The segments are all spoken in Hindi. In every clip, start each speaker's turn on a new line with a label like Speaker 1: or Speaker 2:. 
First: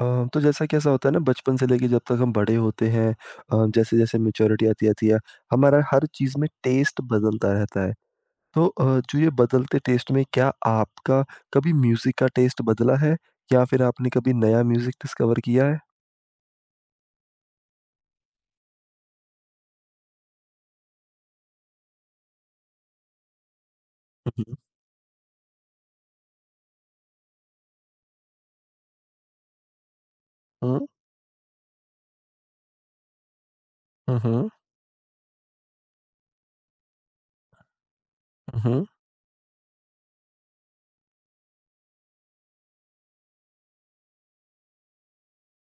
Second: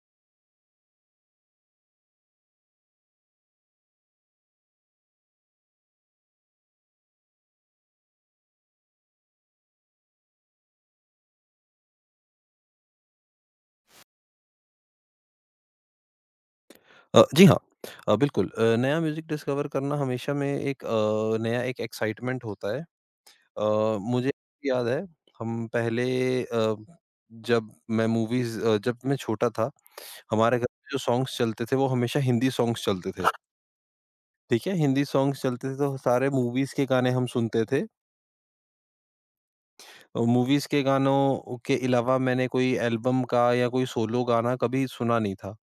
Speaker 1: अ, तो जैसा कि ऐसा होता है ना बचपन से लेके जब तक हम बड़े होते हैं, जैसे-जैसे मैच्योरिटी आती आती है, हमारा हर चीज़ में टेस्ट बदलता रहता है। तो जो ये बदलते टेस्ट में क्या आपका कभी म्यूज़िक का टेस्ट बदला है? या फिर आपने कभी नया म्यूज़िक डिस्कवर किया है?
Speaker 2: जी हाँ। बिल्कुल नया म्यूज़िक डिस्कवर करना हमेशा में एक नया एक एक्साइटमेंट होता है। अ, मुझे
Speaker 1: हुँ, हुँ।
Speaker 2: याद है हम पहले अ, जब मैं छोटा था, हमारे घर
Speaker 1: हुँ,
Speaker 2: में जो सॉन्ग्स चलते थे वो हमेशा हिंदी सॉन्ग्स चलते थे।
Speaker 1: हुँ, हुँ,
Speaker 2: ठीक है? हिंदी सॉन्ग्स चलते थे तो सारे मूवीज़ के गाने हम सुनते थे।
Speaker 1: हुँ, हुँ।
Speaker 2: मूवीज़ के गानों के अलावा मैंने कोई एल्बम का या कोई सोलो गाना कभी सुना नहीं था।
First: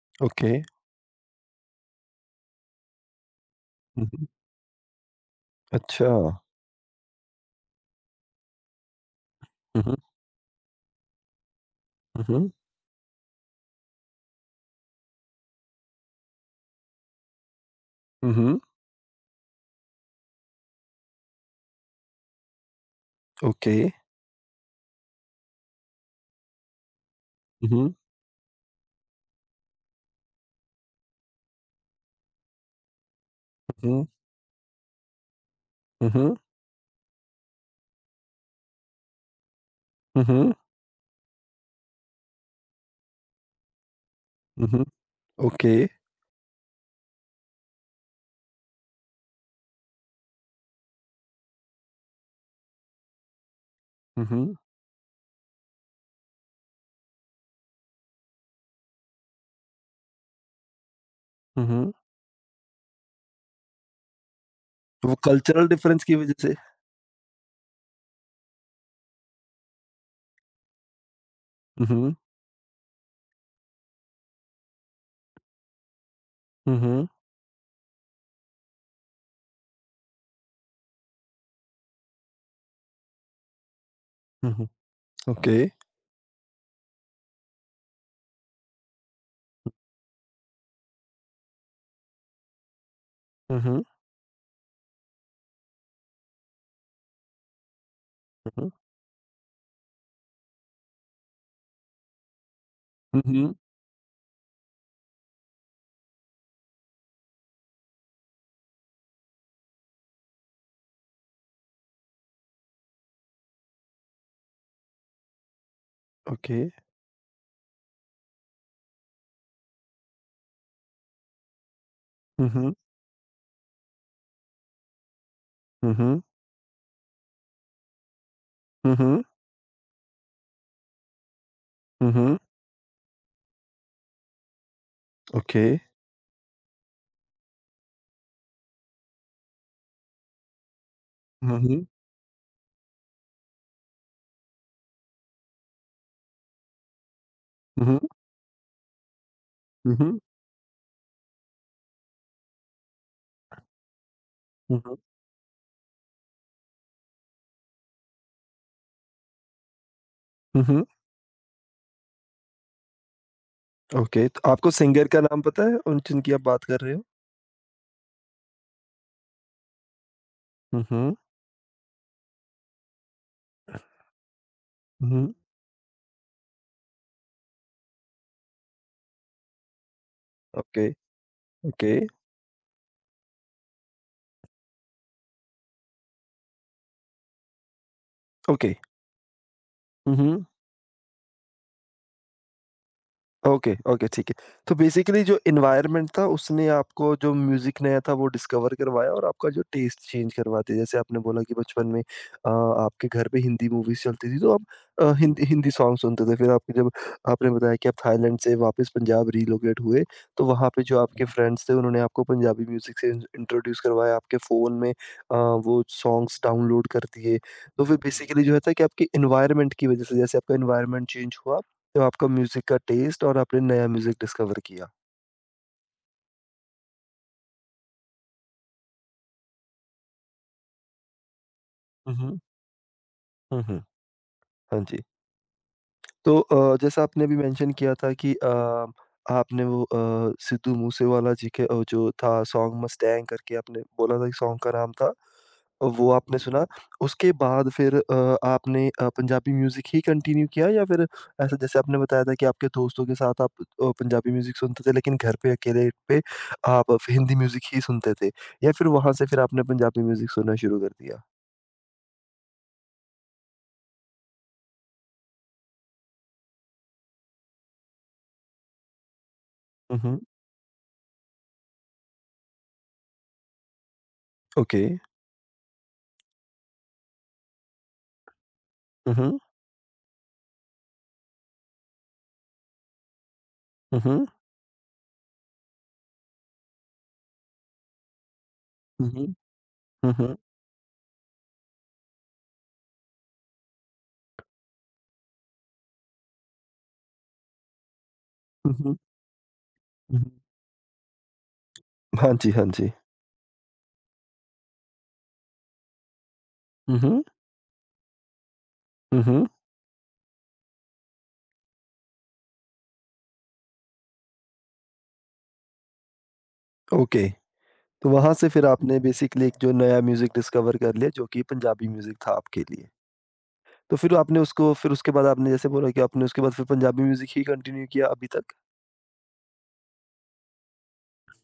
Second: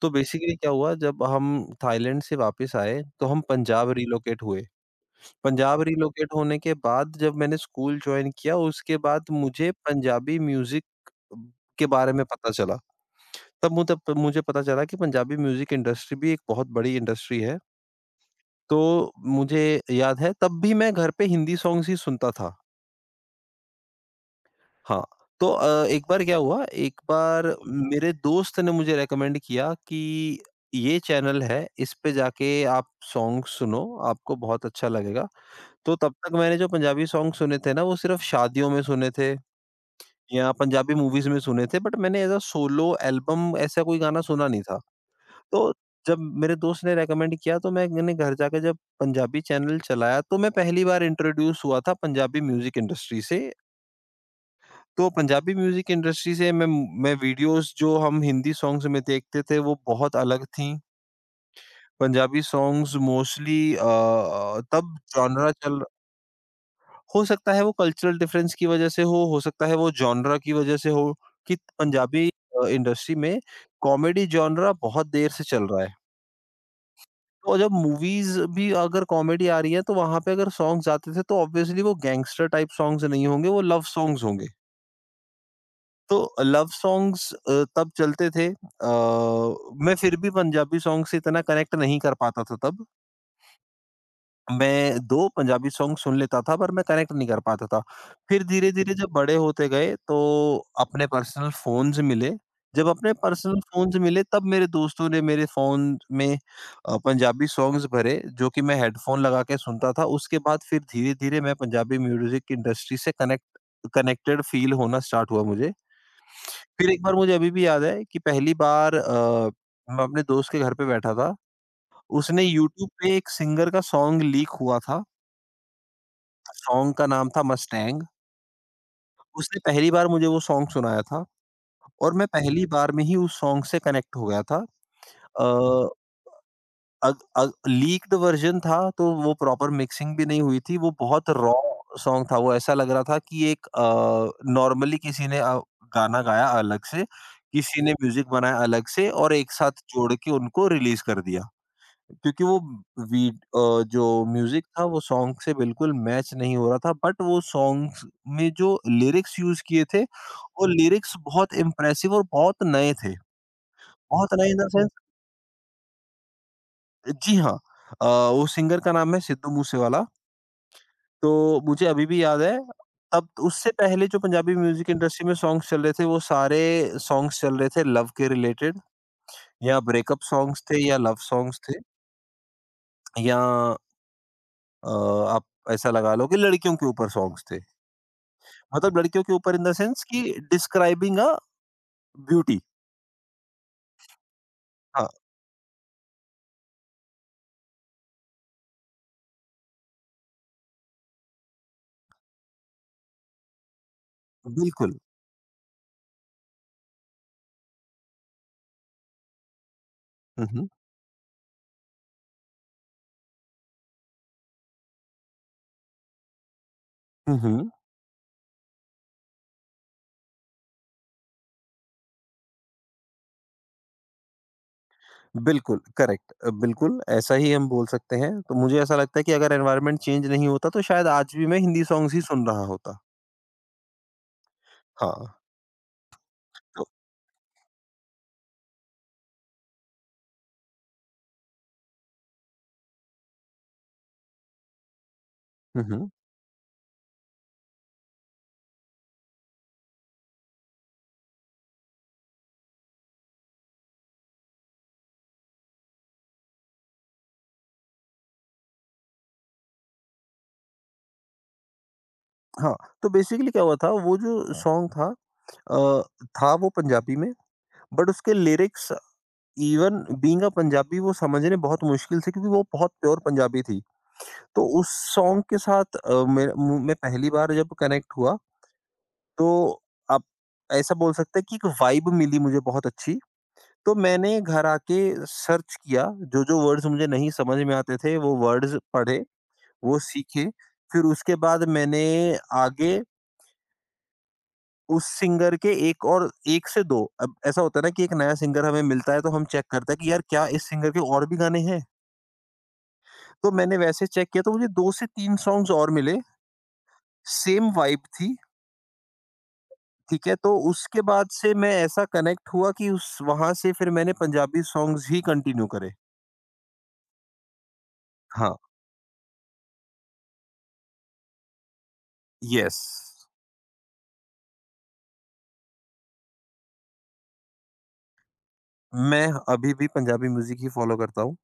Speaker 2: तो
Speaker 1: ओके।
Speaker 2: बेसिकली क्या हुआ जब हम थाईलैंड से वापस आए, तो हम पंजाब
Speaker 1: हुँ, हुँ।
Speaker 2: रिलोकेट हुए। पंजाब
Speaker 1: अच्छा।
Speaker 2: रिलोकेट होने के बाद जब मैंने स्कूल जॉइन किया, उसके बाद मुझे
Speaker 1: हुँ, हुँ,
Speaker 2: पंजाबी म्यूज़िक के बारे
Speaker 1: हुँ,
Speaker 2: में
Speaker 1: हुँ,
Speaker 2: पता चला। तब मुझे पता चला कि पंजाबी म्यूज़िक इंडस्ट्री भी एक बहुत बड़ी इंडस्ट्री है।
Speaker 1: हुँ, हुँ।
Speaker 2: तो मुझे याद है तब भी मैं घर पे हिंदी सॉन्ग्स ही सुनता था।
Speaker 1: ओके।
Speaker 2: हाँ, तो एक बार क्या हुआ, एक बार
Speaker 1: हुँ, हुँ,
Speaker 2: मेरे दोस्त ने मुझे रिकमेंड किया कि ये चैनल है, इस पे जाके आप सॉन्ग्स सुनो,
Speaker 1: हुँ,
Speaker 2: आपको बहुत अच्छा लगेगा। तो
Speaker 1: हुँ,
Speaker 2: तब तक
Speaker 1: हुँ,
Speaker 2: मैंने जो पंजाबी सॉन्ग सुने थे ना, वो सिर्फ शादियों में सुने थे
Speaker 1: हुँ,
Speaker 2: या
Speaker 1: हुँ,
Speaker 2: पंजाबी मूवीज़ में सुने थे, बट मैंने एज़ अ सोलो एल्बम ऐसा कोई गाना सुना नहीं
Speaker 1: हुँ,
Speaker 2: था।
Speaker 1: हुँ।
Speaker 2: तो
Speaker 1: ओके।
Speaker 2: जब मेरे दोस्त ने रिकमेंड किया तो मैंने घर जाके जब पंजाबी चैनल चलाया, तो मैं पहली बार इंट्रोड्यूस हुआ था पंजाबी म्यूज़िक इंडस्ट्री से।
Speaker 1: हुँ, हुँ,
Speaker 2: तो पंजाबी म्यूज़िक इंडस्ट्री से मैं वीडियोज़ जो हम हिंदी सॉन्ग्स में देखते थे, वो बहुत अलग थीं।
Speaker 1: हुँ, हुँ।
Speaker 2: पंजाबी सॉन्ग्स मोस्टली तब
Speaker 1: वो
Speaker 2: जॉनरा
Speaker 1: कल्चरल
Speaker 2: चल
Speaker 1: डिफरेंस की वज़ह से।
Speaker 2: हो सकता है वो कल्चरल डिफरेंस की वजह से हो सकता है वो जॉनरा की वजह से हो कि
Speaker 1: हुँ, हुँ।
Speaker 2: पंजाबी इंडस्ट्री में कॉमेडी जॉनरा बहुत देर से चल रहा है।
Speaker 1: Mhm,
Speaker 2: और जब मूवीज़ भी अगर कॉमेडी आ रही है तो वहाँ पे अगर सॉन्ग्स आते थे तो ऑब्वियसली वो गैंगस्टर टाइप सॉन्ग्स नहीं होंगे, वो लव सॉन्ग्स होंगे।
Speaker 1: mhm, Ja. okay.
Speaker 2: तो लव सॉन्ग्स तब चलते थे मैं फिर भी पंजाबी सॉन्ग से इतना कनेक्ट नहीं कर पाता था तब।
Speaker 1: Mhm,
Speaker 2: मैं 2 पंजाबी सॉन्ग सुन लेता था पर मैं कनेक्ट नहीं कर पाता था। फिर
Speaker 1: mhm,
Speaker 2: धीरे-धीरे जब बड़े होते गए तो अपने पर्सनल फ़ोन्स मिले। जब अपने
Speaker 1: mhm,
Speaker 2: पर्सनल फ़ोन्स मिले तब मेरे दोस्तों ने मेरे फ़ोन में पंजाबी सॉन्ग्स भरे जो कि मैं हेडफ़ोन लगा के सुनता था। उसके बाद फिर धीरे-धीरे मैं पंजाबी म्यूज़िक की इंडस्ट्री से कनेक्टेड फ़ील होना स्टार्ट हुआ मुझे।
Speaker 1: okay.
Speaker 2: फिर एक बार मुझे अभी भी याद है कि पहली बार मैं अपने दोस्त के घर पे बैठा था। उसने
Speaker 1: Mhm,
Speaker 2: यूट्यूब पे एक सिंगर का सॉन्ग लीक हुआ था।
Speaker 1: mhm,
Speaker 2: सॉन्ग का नाम था मस्टैंग।
Speaker 1: mhm,
Speaker 2: उसने पहली बार मुझे वो सॉन्ग सुनाया था और मैं
Speaker 1: mhm,
Speaker 2: पहली बार में ही उस सॉन्ग से कनेक्ट हो गया था।
Speaker 1: okay.
Speaker 2: अ, अग अग लीक्ड वर्ज़न था तो वो प्रॉपर मिक्सिंग भी नहीं हुई थी। वो बहुत रॉ
Speaker 1: Mhm,
Speaker 2: सॉन्ग था। वो ऐसा लग रहा था कि नॉर्मली किसी ने गाना गाया अलग से, किसी ने
Speaker 1: mhm,
Speaker 2: म्यूज़िक बनाया अलग से और एक साथ जोड़
Speaker 1: mhm,
Speaker 2: के उनको रिलीज़ कर दिया। क्योंकि जो म्यूजिक था
Speaker 1: mhm,
Speaker 2: वो सॉन्ग से बिल्कुल मैच नहीं हो रहा था बट वो सॉन्ग्स में जो लिरिक्स यूज किए थे वो
Speaker 1: mhm।
Speaker 2: लिरिक्स बहुत इम्प्रेसिव और बहुत नए थे
Speaker 1: ओके,
Speaker 2: बहुत
Speaker 1: तो
Speaker 2: नए इन द
Speaker 1: आपको
Speaker 2: सेंस।
Speaker 1: सिंगर का नाम पता है उन जिनकी आप बात कर रहे हो?
Speaker 2: जी हाँ, वो सिंगर का नाम है सिद्धू मूसेवाला।
Speaker 1: हुँ, हुँ,
Speaker 2: तो मुझे अभी भी याद है तब उससे पहले जो पंजाबी म्यूजिक इंडस्ट्री
Speaker 1: हुँ।
Speaker 2: में सॉन्ग्स चल रहे थे वो सारे सॉन्ग्स चल रहे थे लव के रिलेटेड, या ब्रेकअप सॉन्ग्स थे
Speaker 1: ओके,
Speaker 2: या लव सॉन्ग्स थे
Speaker 1: ओके,
Speaker 2: या अ, आप ऐसा लगा लो कि लड़कियों के ऊपर सॉन्ग्स थे।
Speaker 1: ओके।
Speaker 2: मतलब लड़कियों के ऊपर इन द सेंस
Speaker 1: हुँ,
Speaker 2: कि
Speaker 1: हुँ।
Speaker 2: Describing uh beauty.
Speaker 1: Okay, okay, ठीक है। तो
Speaker 2: हाँ,
Speaker 1: बेसिकली जो एनवायरनमेंट था उसने आपको जो म्यूज़िक नया था वो डिस्कवर करवाया और आपका जो टेस्ट चेंज करवा दिया। जैसे आपने बोला कि बचपन में आपके घर पे हिंदी मूवीज़ चलती थी तो आप
Speaker 2: बिल्कुल।
Speaker 1: हिंदी हिंदी सॉन्ग सुनते थे। फिर आपके जब आपने बताया कि आप थाईलैंड से वापस पंजाब रिलोकेट हुए तो
Speaker 2: हुँ, हुँ।
Speaker 1: वहाँ पे जो आपके फ्रेंड्स थे उन्होंने आपको पंजाबी म्यूज़िक से इंट्रोड्यूस करवाया। आपके फ़ोन में वो सॉन्ग्स डाउनलोड कर
Speaker 2: हुँ,
Speaker 1: दिए।
Speaker 2: हुँ।
Speaker 1: तो फिर बेसिकली जो है था कि आपके एनवायरनमेंट की वज़ह से जैसे आपका एनवायरनमेंट चेंज हुआ तो आपका म्यूज़िक का टेस्ट और आपने नया म्यूज़िक डिस्कवर किया।
Speaker 2: बिल्कुल, करेक्ट बिल्कुल ऐसा ही हम बोल सकते हैं। तो मुझे ऐसा लगता है कि अगर एनवायरनमेंट चेंज नहीं होता तो शायद आज भी मैं हिंदी सॉन्ग्स
Speaker 1: हुँ,
Speaker 2: ही
Speaker 1: हुँ।
Speaker 2: सुन रहा होता।
Speaker 1: हुँ, हुँ। हाँ जी।
Speaker 2: हाँ,
Speaker 1: तो
Speaker 2: तो
Speaker 1: जैसा आपने अभी मेंशन किया था कि आपने वो सिद्धू मूसेवाला जी के जो था सॉन्ग मस्टैंग करके आपने बोला था कि सॉन्ग का नाम था।
Speaker 2: हुँ, हुँ।
Speaker 1: वो आपने सुना। उसके बाद फिर आपने पंजाबी म्यूज़िक ही कंटिन्यू किया या फिर ऐसा, जैसे आपने बताया था कि आपके दोस्तों के साथ आप पंजाबी म्यूज़िक सुनते थे लेकिन घर पे अकेले पे आप हिंदी म्यूज़िक ही सुनते थे या फिर वहाँ से फिर आपने पंजाबी म्यूज़िक सुनना शुरू कर दिया?
Speaker 2: हाँ, तो बेसिकली क्या हुआ था वो जो सॉन्ग था अ, था वो पंजाबी में बट उसके लिरिक्स इवन
Speaker 1: उहुँ।
Speaker 2: बीइंग अ पंजाबी वो समझने बहुत मुश्किल से क्योंकि वो बहुत प्योर पंजाबी थी। तो
Speaker 1: ओके।
Speaker 2: उस सॉन्ग के साथ मैं पहली बार जब कनेक्ट हुआ
Speaker 1: उहुँ,
Speaker 2: तो आप ऐसा बोल सकते हैं कि एक वाइब मिली मुझे बहुत अच्छी। तो
Speaker 1: उहुँ,
Speaker 2: मैंने घर आके सर्च किया, जो-जो वर्ड्स मुझे नहीं समझ में आते थे, वो वर्ड्स पढ़े,
Speaker 1: उहुँ,
Speaker 2: वो
Speaker 1: उहुँ,
Speaker 2: सीखे। फिर उसके बाद मैंने आगे उस सिंगर के 1 और 1 से 2 अब ऐसा होता है ना कि एक नया सिंगर हमें
Speaker 1: उहुँ,
Speaker 2: मिलता है, तो हम चेक करते हैं कि यार
Speaker 1: उहुँ।
Speaker 2: क्या इस सिंगर के और भी गाने हैं?
Speaker 1: हाँ जी, हाँ जी।
Speaker 2: तो मैंने वैसे चेक किया तो मुझे 2 से 3 सॉन्ग्स और मिले,
Speaker 1: उहुँ,
Speaker 2: सेम वाइब थी।
Speaker 1: उहुँ।
Speaker 2: ठीक है, तो उसके बाद से मैं ऐसा कनेक्ट हुआ कि उस वहाँ से फिर मैंने पंजाबी सॉन्ग्स ही कंटिन्यू करे।
Speaker 1: ओके। तो वहाँ से
Speaker 2: हाँ।
Speaker 1: फिर आपने बेसिकली एक जो नया म्यूज़िक डिस्कवर कर लिया जो कि पंजाबी म्यूज़िक था आपके
Speaker 2: येस,
Speaker 1: लिए। तो फिर आपने उसको फिर उसके बाद आपने जैसे बोला कि आपने उसके बाद फिर पंजाबी म्यूज़िक ही कंटिन्यू किया अभी तक?
Speaker 2: मैं अभी भी पंजाबी म्यूज़िक ही फ़ॉलो करता हूँ।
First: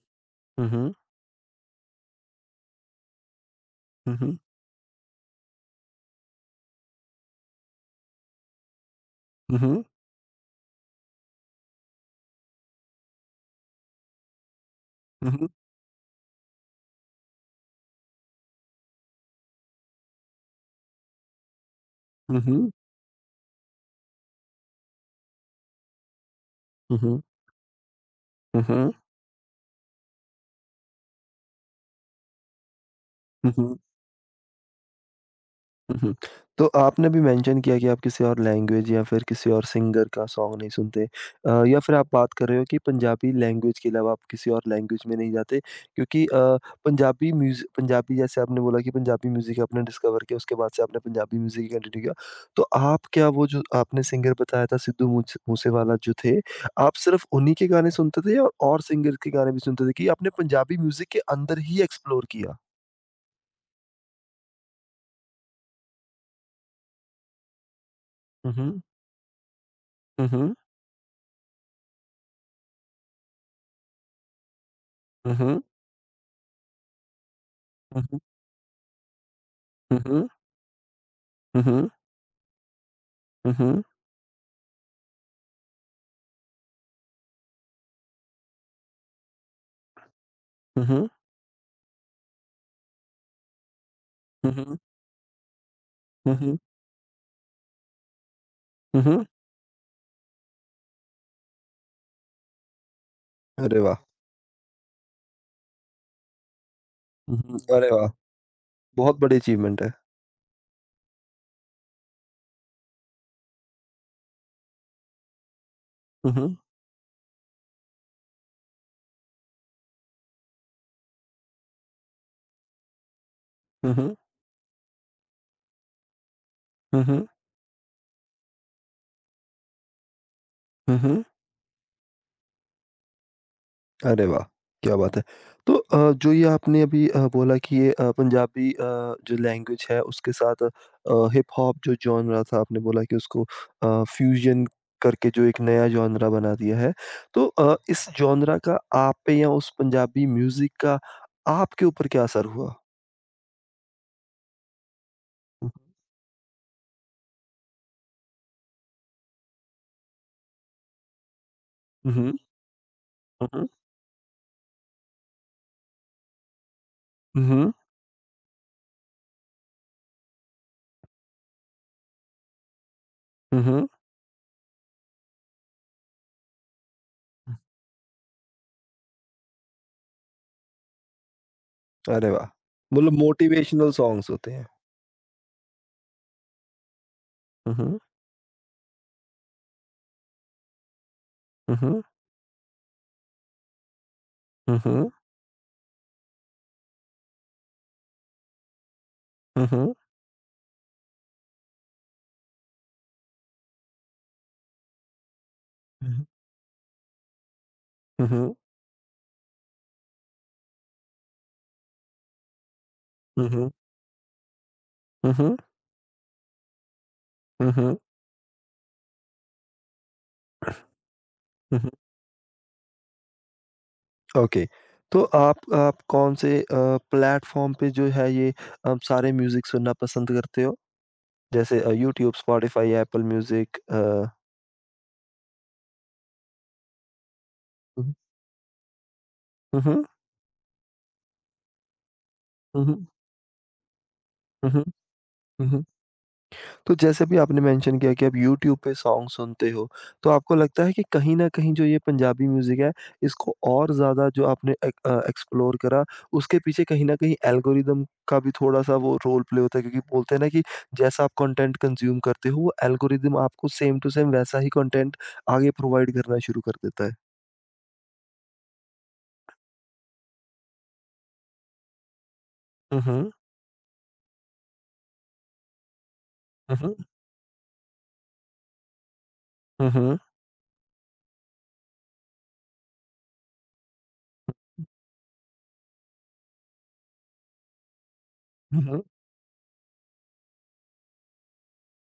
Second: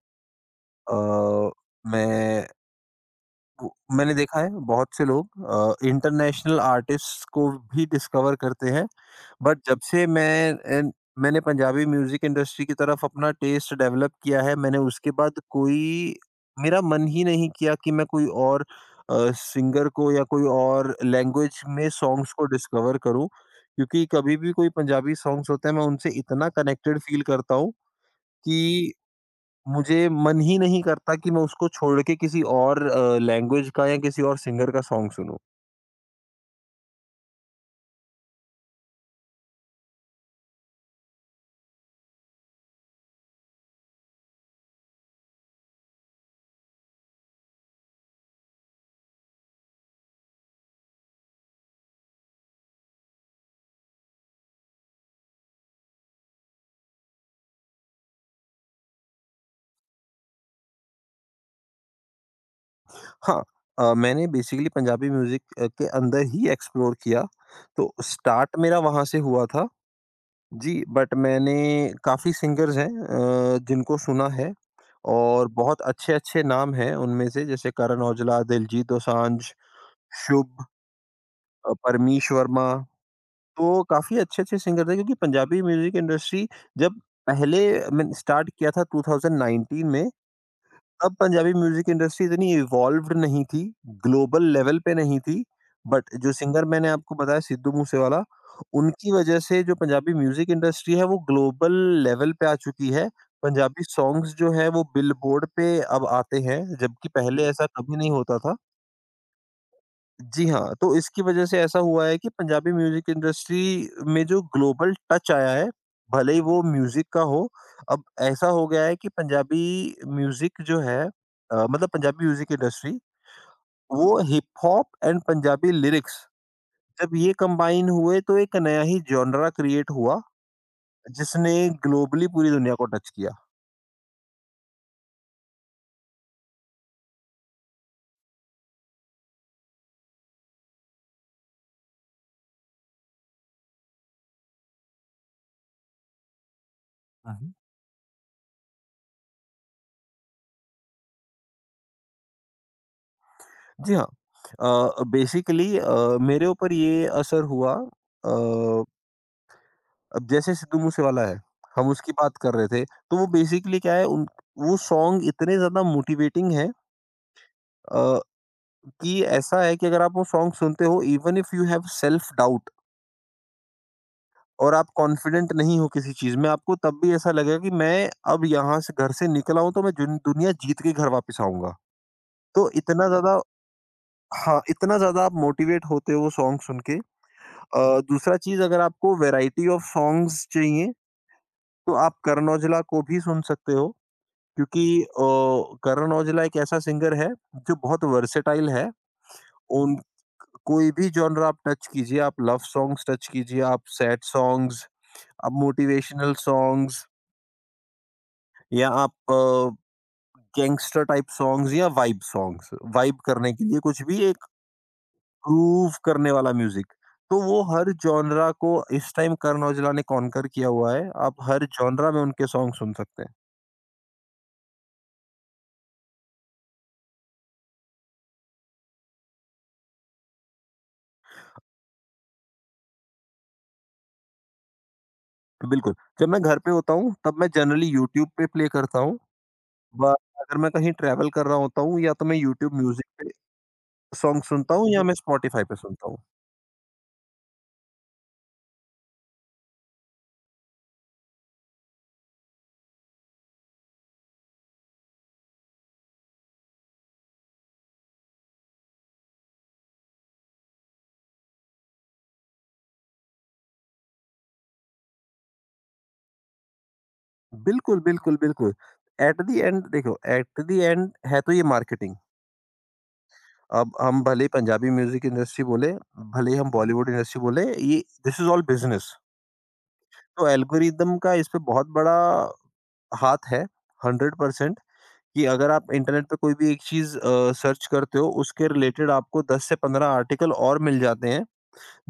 Speaker 1: उहुँ,
Speaker 2: अ, मैं वो मैंने
Speaker 1: उहुँ,
Speaker 2: देखा है बहुत से लोग इंटरनेशनल आर्टिस्ट्स को भी डिस्कवर करते हैं। बट
Speaker 1: उहुँ,
Speaker 2: जब से मैं एन मैंने पंजाबी म्यूज़िक इंडस्ट्री की तरफ अपना टेस्ट डेवलप किया है, मैंने उसके बाद
Speaker 1: उहुँ,
Speaker 2: कोई मेरा मन ही नहीं किया कि मैं कोई और सिंगर को या कोई और लैंग्वेज में सॉन्ग्स को
Speaker 1: उहुँ,
Speaker 2: डिस्कवर करूँ। क्योंकि कभी भी कोई पंजाबी सॉन्ग्स होते हैं, मैं उनसे इतना कनेक्टेड फ़ील
Speaker 1: उहुँ,
Speaker 2: करता हूँ
Speaker 1: उहुँ, उहुँ,
Speaker 2: कि मुझे मन ही नहीं करता कि मैं उसको छोड़ के किसी और लैंग्वेज
Speaker 1: उहुँ।
Speaker 2: का या किसी और सिंगर का सॉन्ग सुनूँ।
Speaker 1: हुँ, हुँ। तो आपने अभी मेंशन किया कि आप किसी और लैंग्वेज या फिर किसी और सिंगर का सॉन्ग नहीं सुनते, या फिर आप बात कर रहे हो कि पंजाबी लैंग्वेज के अलावा आप किसी और लैंग्वेज में नहीं जाते क्योंकि पंजाबी जैसे आपने बोला कि पंजाबी म्यूज़िक आपने डिस्कवर किया, उसके बाद से आपने पंजाबी म्यूज़िक ही कंटिन्यू किया। तो आप क्या वो जो आपने सिंगर बताया था सिद्धू मूसेवाला जो थे, आप सिर्फ़ उन्हीं के गाने सुनते थे या और सिंगर के गाने भी सुनते थे कि आपने पंजाबी म्यूज़िक के अंदर ही एक्सप्लोर किया?
Speaker 2: हाँ, मैंने बेसिकली पंजाबी म्यूज़िक के अंदर ही एक्सप्लोर किया, तो
Speaker 1: हुँ,
Speaker 2: स्टार्ट मेरा
Speaker 1: हुँ।
Speaker 2: वहाँ से हुआ था।
Speaker 1: हुँ, हुँ।
Speaker 2: जी, बट मैंने काफ़ी सिंगर्स हैं जिनको सुना है
Speaker 1: हुँ,
Speaker 2: और
Speaker 1: हुँ।
Speaker 2: बहुत अच्छे-अच्छे नाम हैं उनमें से, जैसे करण
Speaker 1: हुँ, हुँ।
Speaker 2: औजला, दिलजीत दोसांझ,
Speaker 1: हुँ, हुँ।
Speaker 2: शुभ,
Speaker 1: हुँ, हुँ।
Speaker 2: परमीश वर्मा।
Speaker 1: हुँ,
Speaker 2: तो
Speaker 1: हुँ।
Speaker 2: काफ़ी अच्छे-अच्छे सिंगर थे क्योंकि पंजाबी म्यूज़िक इंडस्ट्री जब पहले मैंने स्टार्ट किया था 2019 में,
Speaker 1: हुँ, हुँ।
Speaker 2: तब पंजाबी म्यूज़िक इंडस्ट्री इतनी इवॉल्व्ड नहीं थी, ग्लोबल
Speaker 1: हुँ, हुँ।
Speaker 2: लेवल पे नहीं थी। बट जो
Speaker 1: हुँ, हुँ।
Speaker 2: सिंगर मैंने आपको बताया सिद्धू मूसेवाला,
Speaker 1: हुँ,
Speaker 2: उनकी
Speaker 1: हुँ।
Speaker 2: वजह से जो पंजाबी म्यूज़िक इंडस्ट्री है वो ग्लोबल लेवल पे आ चुकी है।
Speaker 1: अरे
Speaker 2: पंजाबी
Speaker 1: वाह!
Speaker 2: सॉन्ग्स जो है वो बिलबोर्ड पे अब आते हैं, जबकि
Speaker 1: हुँ,
Speaker 2: पहले
Speaker 1: हुँ।
Speaker 2: ऐसा
Speaker 1: अरे
Speaker 2: कभी
Speaker 1: वाह!
Speaker 2: नहीं होता था।
Speaker 1: बहुत बड़ी अचीवमेंट है।
Speaker 2: जी हाँ, तो इसकी वजह से ऐसा हुआ है कि पंजाबी म्यूज़िक इंडस्ट्री में जो ग्लोबल टच आया है,
Speaker 1: हुँ,
Speaker 2: भले ही
Speaker 1: हुँ।
Speaker 2: वो म्यूज़िक का हो, अब ऐसा हो गया है कि पंजाबी म्यूज़िक जो है मतलब पंजाबी म्यूज़िक इंडस्ट्री,
Speaker 1: हुँ, हुँ।
Speaker 2: वो हिप-हॉप एंड पंजाबी लिरिक्स,
Speaker 1: हुँ,
Speaker 2: जब
Speaker 1: हुँ।
Speaker 2: ये कंबाइन हुए तो एक नया ही जॉनरा क्रिएट हुआ,
Speaker 1: हुँ, हुँ।
Speaker 2: जिसने ग्लोबली पूरी दुनिया को टच किया।
Speaker 1: अरे वाह! क्या बात है। तो जो ये आपने अभी बोला कि ये पंजाबी जो लैंग्वेज है उसके साथ हिप-हॉप जो जॉनरा था आपने बोला कि उसको फ्यूज़न करके जो एक नया जॉनरा बना दिया है।
Speaker 2: हुँ,
Speaker 1: तो
Speaker 2: हुँ।
Speaker 1: इस जॉनरा का आप पे या उस पंजाबी म्यूज़िक का आपके ऊपर क्या असर हुआ?
Speaker 2: जी हाँ,
Speaker 1: हुँ,
Speaker 2: बेसिकली
Speaker 1: हुँ।
Speaker 2: मेरे ऊपर ये असर हुआ अ अब जैसे सिद्धू मूसे वाला है, हम उसकी
Speaker 1: हुँ, हुँ।
Speaker 2: बात कर रहे थे, तो वो
Speaker 1: हुँ, हुँ।
Speaker 2: बेसिकली क्या है उन वो सॉन्ग इतने ज़्यादा मोटिवेटिंग हैं
Speaker 1: हुँ, हुँ।
Speaker 2: अ, कि ऐसा है कि अगर आप वो सॉन्ग सुनते हो even if you have self doubt
Speaker 1: हुँ, हुँ।
Speaker 2: और आप कॉन्फिडेंट नहीं हो किसी चीज़ में, आपको तब भी ऐसा लगेगा कि मैं अब यहाँ से घर से निकला हूँ तो मैं जुन दुनिया जीत के घर वापस आऊँगा।
Speaker 1: अरे वाह!
Speaker 2: तो इतना
Speaker 1: मतलब
Speaker 2: ज़्यादा
Speaker 1: मोटिवेशनल सॉन्ग्स होते
Speaker 2: हाँ,
Speaker 1: हैं।
Speaker 2: इतना ज़्यादा आप मोटिवेट होते हो वो सॉन्ग सुन के।
Speaker 1: हुँ, हुँ,
Speaker 2: दूसरा चीज़ अगर आपको वैरायटी ऑफ सॉन्ग्स चाहिए, तो
Speaker 1: हुँ,
Speaker 2: आप करण औजला को भी सुन सकते हो।
Speaker 1: हुँ,
Speaker 2: क्योंकि
Speaker 1: हुँ,
Speaker 2: करण औजला एक ऐसा सिंगर है जो बहुत वर्सेटाइल है।
Speaker 1: हुँ, हुँ,
Speaker 2: उन कोई भी जॉनर आप टच कीजिए, आप लव सॉन्ग्स टच कीजिए, आप सैड सॉन्ग्स, आप
Speaker 1: हुँ,
Speaker 2: मोटिवेशनल सॉन्ग्स
Speaker 1: हुँ, हुँ,
Speaker 2: या आप गैंगस्टर टाइप सॉन्ग्स या वाइब सॉन्ग्स, वाइब
Speaker 1: हुँ,
Speaker 2: करने
Speaker 1: हुँ,
Speaker 2: के
Speaker 1: हुँ,
Speaker 2: लिए कुछ भी एक
Speaker 1: हुँ,
Speaker 2: ग्रूव करने वाला म्यूजिक। तो वो
Speaker 1: हुँ,
Speaker 2: हर
Speaker 1: हुँ,
Speaker 2: जॉनरा को इस टाइम करण औजला ने कॉन्कर किया हुआ है। आप हर
Speaker 1: हुँ, हुँ।
Speaker 2: जॉनरा में उनके सॉन्ग सुन सकते हैं।
Speaker 1: ओके, तो आप कौन से प्लेटफ़ॉर्म पे जो है ये आप सारे म्यूज़िक सुनना पसंद करते हो? जैसे यूट्यूब, स्पॉटिफ़ाई, एप्पल म्यूज़िक,
Speaker 2: बिल्कुल, जब मैं घर पे होता हूँ तब मैं जनरली
Speaker 1: हुँ,
Speaker 2: यूट्यूब पे प्ले करता हूँ।
Speaker 1: हुँ, हुँ,
Speaker 2: ब अगर मैं कहीं ट्रैवल कर रहा होता हूँ या तो मैं यूट्यूब
Speaker 1: हुँ,
Speaker 2: म्यूज़िक
Speaker 1: हुँ,
Speaker 2: पे सॉन्ग
Speaker 1: हुँ,
Speaker 2: सुनता हूँ या मैं स्पॉटिफ़ाई
Speaker 1: हुँ,
Speaker 2: पे
Speaker 1: हुँ।
Speaker 2: सुनता हूँ।
Speaker 1: तो जैसे भी आपने मेंशन किया कि आप यूट्यूब पे सॉन्ग सुनते हो, तो आपको लगता है कि कहीं न कहीं जो ये पंजाबी म्यूज़िक है, इसको और ज़्यादा जो आपने एक एक्सप्लोर करा, उसके पीछे कहीं न कहीं एल्गोरिदम का भी थोड़ा-सा वो रोल प्ले होता है क्योंकि बोलते हैं ना कि जैसा आप कंटेंट कंज़्यूम करते हो, वो एल्गोरिदम आपको सेम टू सेम वैसा ही कंटेंट आगे प्रोवाइड करना शुरू कर देता है।
Speaker 2: बिल्कुल। एट द एंड है तो ये मार्केटिंग।
Speaker 1: हुँ, हुँ।
Speaker 2: अब हम भले ही पंजाबी म्यूज़िक इंडस्ट्री बोले, भले ही हम
Speaker 1: हुँ, हुँ।
Speaker 2: बॉलीवुड इंडस्ट्री बोले, ये दिस इज़ ऑल बिज़नेस।
Speaker 1: हुँ, हुँ।
Speaker 2: तो एल्गोरिदम का इस पे बहुत बड़ा हाथ है 100% कि अगर आप इंटरनेट पे कोई भी एक चीज़ सर्च करते हो उसके
Speaker 1: हुँ, हुँ।
Speaker 2: रिलेटेड आपको 10 से 15 आर्टिकल और मिल जाते हैं।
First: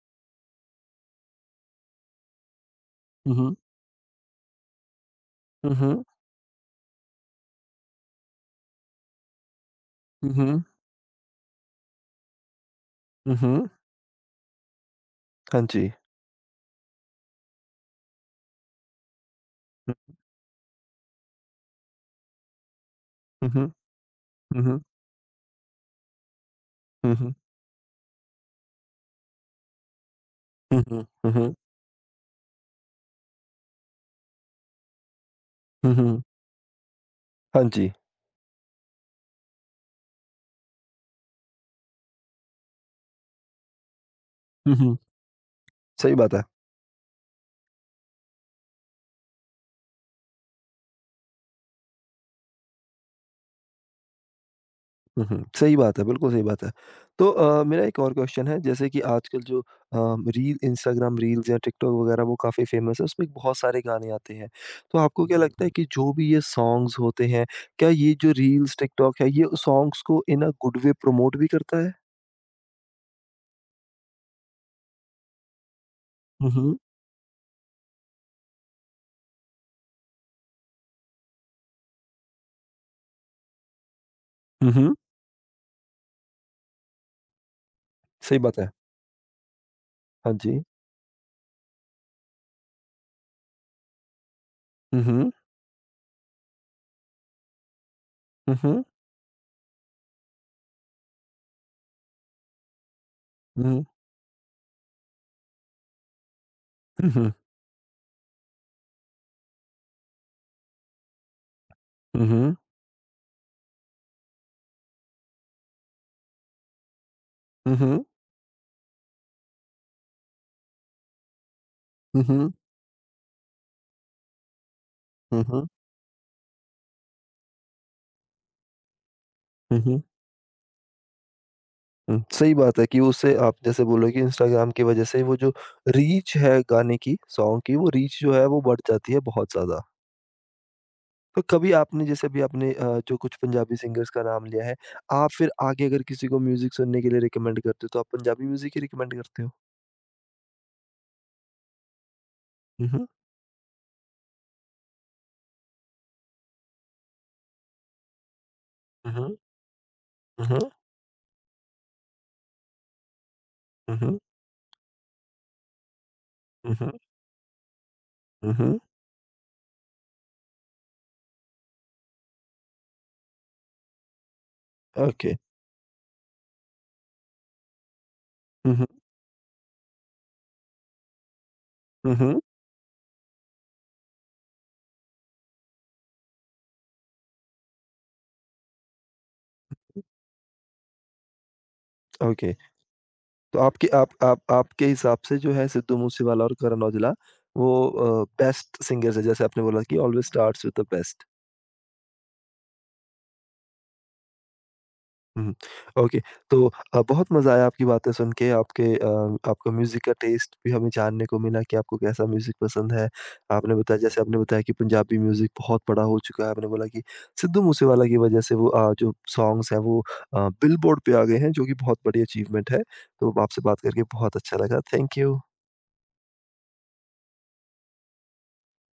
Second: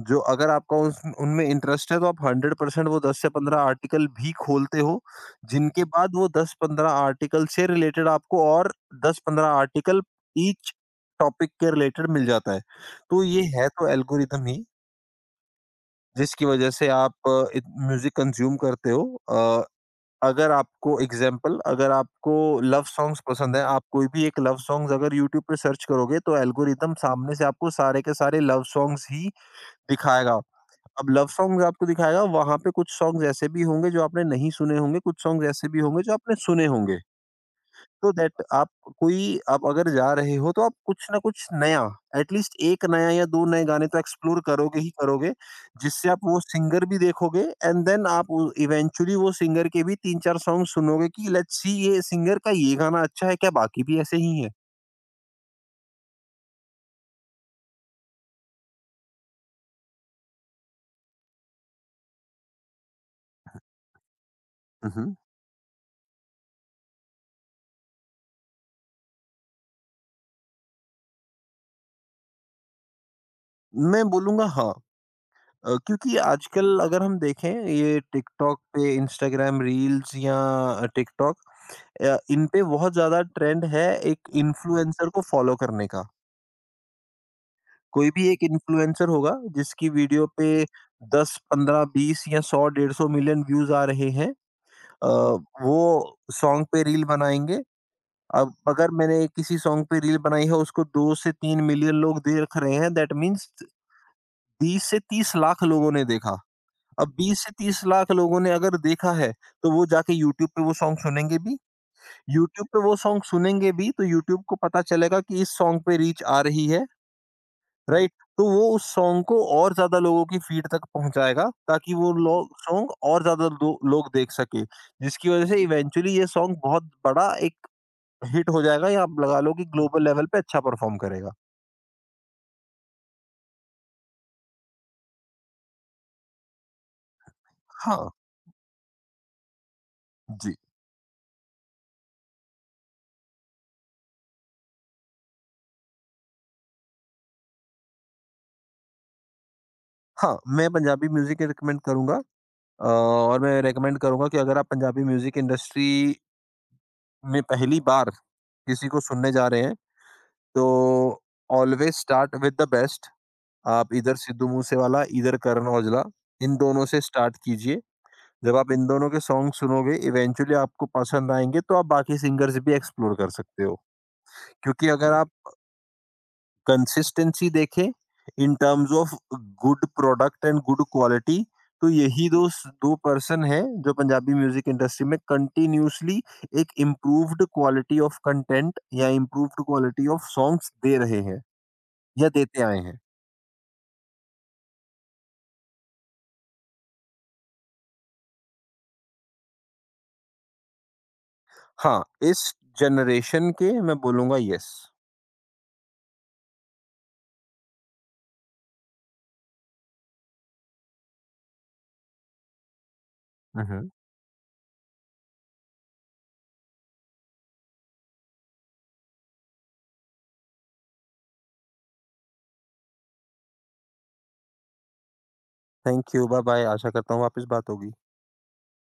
Speaker 2: जो अगर आपका उस उनमें इंटरेस्ट है तो आप 100% वो 10 से
Speaker 1: हुँ,
Speaker 2: 15 आर्टिकल भी खोलते हो, जिनके
Speaker 1: हुँ।
Speaker 2: बाद वो 10-15 आर्टिकल से रिलेटेड आपको और 10-15 आर्टिकल
Speaker 1: हुँ, हुँ।
Speaker 2: ईच टॉपिक के रिलेटेड मिल जाता है। तो
Speaker 1: हुँ, हुँ,
Speaker 2: ये है
Speaker 1: हुँ।
Speaker 2: तो एल्गोरिदम ही,
Speaker 1: हाँ जी।
Speaker 2: जिसकी वजह से आप इत म्यूज़िक कंज़्यूम करते हो। अ, अगर आपको लव सॉन्ग्स
Speaker 1: हुँ,
Speaker 2: पसंद है,
Speaker 1: हुँ।
Speaker 2: आप कोई भी एक लव
Speaker 1: हुँ, हुँ।
Speaker 2: सॉन्ग्स अगर यूट्यूब पे सर्च करोगे तो एल्गोरिदम
Speaker 1: हुँ, हुँ।
Speaker 2: सामने से आपको सारे के सारे लव सॉन्ग्स ही दिखाएगा।
Speaker 1: हुँ, हुँ।
Speaker 2: अब लव
Speaker 1: हुँ, हुँ।
Speaker 2: सॉन्ग्स आपको दिखाएगा, वहाँ पे कुछ सॉन्ग्स ऐसे भी होंगे जो आपने नहीं सुने होंगे, कुछ सॉन्ग्स ऐसे भी
Speaker 1: हुँ,
Speaker 2: होंगे जो
Speaker 1: हुँ।
Speaker 2: आपने सुने होंगे।
Speaker 1: हाँ जी।
Speaker 2: तो दैट आप अगर जा रहे हो तो आप कुछ न कुछ नया एटलीस्ट 1 नया या 2 नए गाने तो एक्सप्लोर
Speaker 1: हुँ,
Speaker 2: करोगे ही
Speaker 1: हुँ।
Speaker 2: करोगे, जिससे
Speaker 1: सही
Speaker 2: आप
Speaker 1: बात
Speaker 2: वो
Speaker 1: है।
Speaker 2: सिंगर भी देखोगे एंड देन आप उ इवेंचुअली वो सिंगर के भी 3-4 सॉन्ग सुनोगे कि लेट्स सी ये सिंगर का ये गाना अच्छा है, क्या बाकी भी ऐसे ही हैं?
Speaker 1: हुँ, हुँ। सही बात है, बिल्कुल सही बात है। तो मेरा एक और क्वेश्चन है जैसे कि आजकल जो रील इंस्टाग्राम रील्स या टिकटॉक वगैरह वो काफ़ी फ़ेमस है, उसमें बहुत सारे गाने आते हैं।
Speaker 2: हुँ,
Speaker 1: तो
Speaker 2: हुँ।
Speaker 1: आपको क्या लगता है कि जो भी ये सॉन्ग्स होते हैं, क्या ये जो रील्स टिकटॉक है, ये सॉन्ग्स को इन अ गुड वे प्रमोट भी करता है?
Speaker 2: मैं बोलूँगा हाँ। क्योंकि
Speaker 1: हुँ, हुँ।
Speaker 2: आजकल अगर हम देखें ये टिकटॉक पे इंस्टाग्राम रील्स या टिकटॉक, इन पे बहुत ज़्यादा ट्रेंड है एक
Speaker 1: हुँ, हुँ।
Speaker 2: इन्फ्लुएंसर को फॉलो करने का। कोई भी
Speaker 1: सही
Speaker 2: एक
Speaker 1: बात है।
Speaker 2: इन्फ्लुएंसर होगा जिसकी वीडियो
Speaker 1: हाँ जी।
Speaker 2: पे 10, 15, 20 या 100 150 मिलियन व्यूज़ आ रहे हैं।
Speaker 1: हुँ,
Speaker 2: अ,
Speaker 1: हुँ।
Speaker 2: वो सॉन्ग पे रील बनाएँगे। अब
Speaker 1: हुँ, हुँ।
Speaker 2: अगर मैंने किसी सॉन्ग पे रील बनाई है उसको 2 से 3 मिलियन लोग देख रहे हैं दैट मीन्स
Speaker 1: हुँ, हुँ।
Speaker 2: 20 से 30 लाख लोगों ने देखा। अब
Speaker 1: हुँ,
Speaker 2: 20 से 30 लाख लोगों ने अगर देखा है, तो वो जाके यूट्यूब पे वो सॉन्ग सुनेंगे भी।
Speaker 1: हुँ।
Speaker 2: यूट्यूब पे वो सॉन्ग सुनेंगे भी, तो यूट्यूब को पता चलेगा कि इस सॉन्ग पे रीच आ रही है,
Speaker 1: हुँ, हुँ।
Speaker 2: राइट? तो वो उस सॉन्ग को और ज़्यादा लोगों की फीड तक पहुँचाएगा, ताकि वो
Speaker 1: हुँ,
Speaker 2: लोग
Speaker 1: हुँ।
Speaker 2: सॉन्ग और ज़्यादा दो लोग देख सकें, जिसकी
Speaker 1: हुँ, हुँ।
Speaker 2: वज़ह
Speaker 1: हुँ,
Speaker 2: से
Speaker 1: हुँ।
Speaker 2: इवेंचुअली ये सॉन्ग बहुत बड़ा एक हिट हो जाएगा या आप लगा लो कि
Speaker 1: हुँ,
Speaker 2: ग्लोबल
Speaker 1: हुँ।
Speaker 2: लेवल पे अच्छा परफ़ॉर्म करेगा।
Speaker 1: हुँ, सही बात है कि उससे आप जैसे बोले कि इंस्टाग्राम की वजह से वो जो रीच है गाने की, सॉन्ग की, वो
Speaker 2: हाँ,
Speaker 1: रीच जो है वो बढ़ जाती है बहुत ज़्यादा।
Speaker 2: जी।
Speaker 1: तो कभी आपने जैसे अभी आपने जो कुछ पंजाबी सिंगर्स का नाम लिया है, आप फिर आगे अगर किसी को म्यूज़िक सुनने के लिए रिकमेंड करते हो तो आप पंजाबी म्यूज़िक ही रिकमेंड करते हो?
Speaker 2: हाँ, मैं पंजाबी म्यूज़िक ही रिकमेंड करूँगा,
Speaker 1: हुँ, हुँ।
Speaker 2: और मैं रिकमेंड करूँगा कि अगर आप पंजाबी म्यूज़िक इंडस्ट्री में पहली बार किसी को
Speaker 1: हुँ,
Speaker 2: सुनने
Speaker 1: हुँ।
Speaker 2: जा रहे हैं
Speaker 1: हुँ,
Speaker 2: तो
Speaker 1: हुँ।
Speaker 2: Always start with the best. आप इधर सिद्धू मूसेवाला इधर करण औजला, इन
Speaker 1: हुँ,
Speaker 2: दोनों
Speaker 1: हुँ।
Speaker 2: से स्टार्ट कीजिए।
Speaker 1: हुँ,
Speaker 2: जब आप
Speaker 1: हुँ।
Speaker 2: इन दोनों के सॉन्ग सुनोगे इवेंचुअली आपको पसंद आएंगे तो आप बाकी सिंगर्स भी एक्सप्लोर कर सकते हो क्योंकि अगर
Speaker 1: ओके।
Speaker 2: आप कंसिस्टेंसी देखें इन
Speaker 1: हुँ, हुँ।
Speaker 2: Terms of good product and good quality तो
Speaker 1: हुँ,
Speaker 2: यही
Speaker 1: हुँ।
Speaker 2: दो दो पर्सन है जो पंजाबी म्यूजिक इंडस्ट्री में कंटिन्यूसली एक इम्प्रूव्ड क्वालिटी ऑफ कंटेंट या इम्प्रूव्ड क्वालिटी ऑफ सॉन्ग्स दे रहे हैं या
Speaker 1: ओके।
Speaker 2: देते आए हैं।
Speaker 1: तो आपके आप आपके हिसाब से जो है सिद्धू मूसेवाला और करण औजला वो बेस्ट सिंगर्स हैं जैसे आपने बोला कि always starts with the best.
Speaker 2: हाँ, इस जनरेशन के मैं बोलूंगा यस।
Speaker 1: हुँ। ओके। तो बहुत मज़ा आया आपकी बातें सुन के, आपके आपका म्यूज़िक का टेस्ट भी हमें जानने को मिला कि आपको कैसा म्यूज़िक पसंद है। आपने बताया, जैसे आपने बताया कि पंजाबी म्यूज़िक बहुत बड़ा हो चुका है, आपने बोला कि सिद्धू मूसेवाला की वजह से वो जो सॉन्ग्स हैं वो बिलबोर्ड पे आ गए हैं, जो कि बहुत बड़ी अचीवमेंट है। तो आपसे बात करके बहुत अच्छा लगा। Thank you.
Speaker 2: Thank you bye bye आशा करता हूँ वापस बात होगी।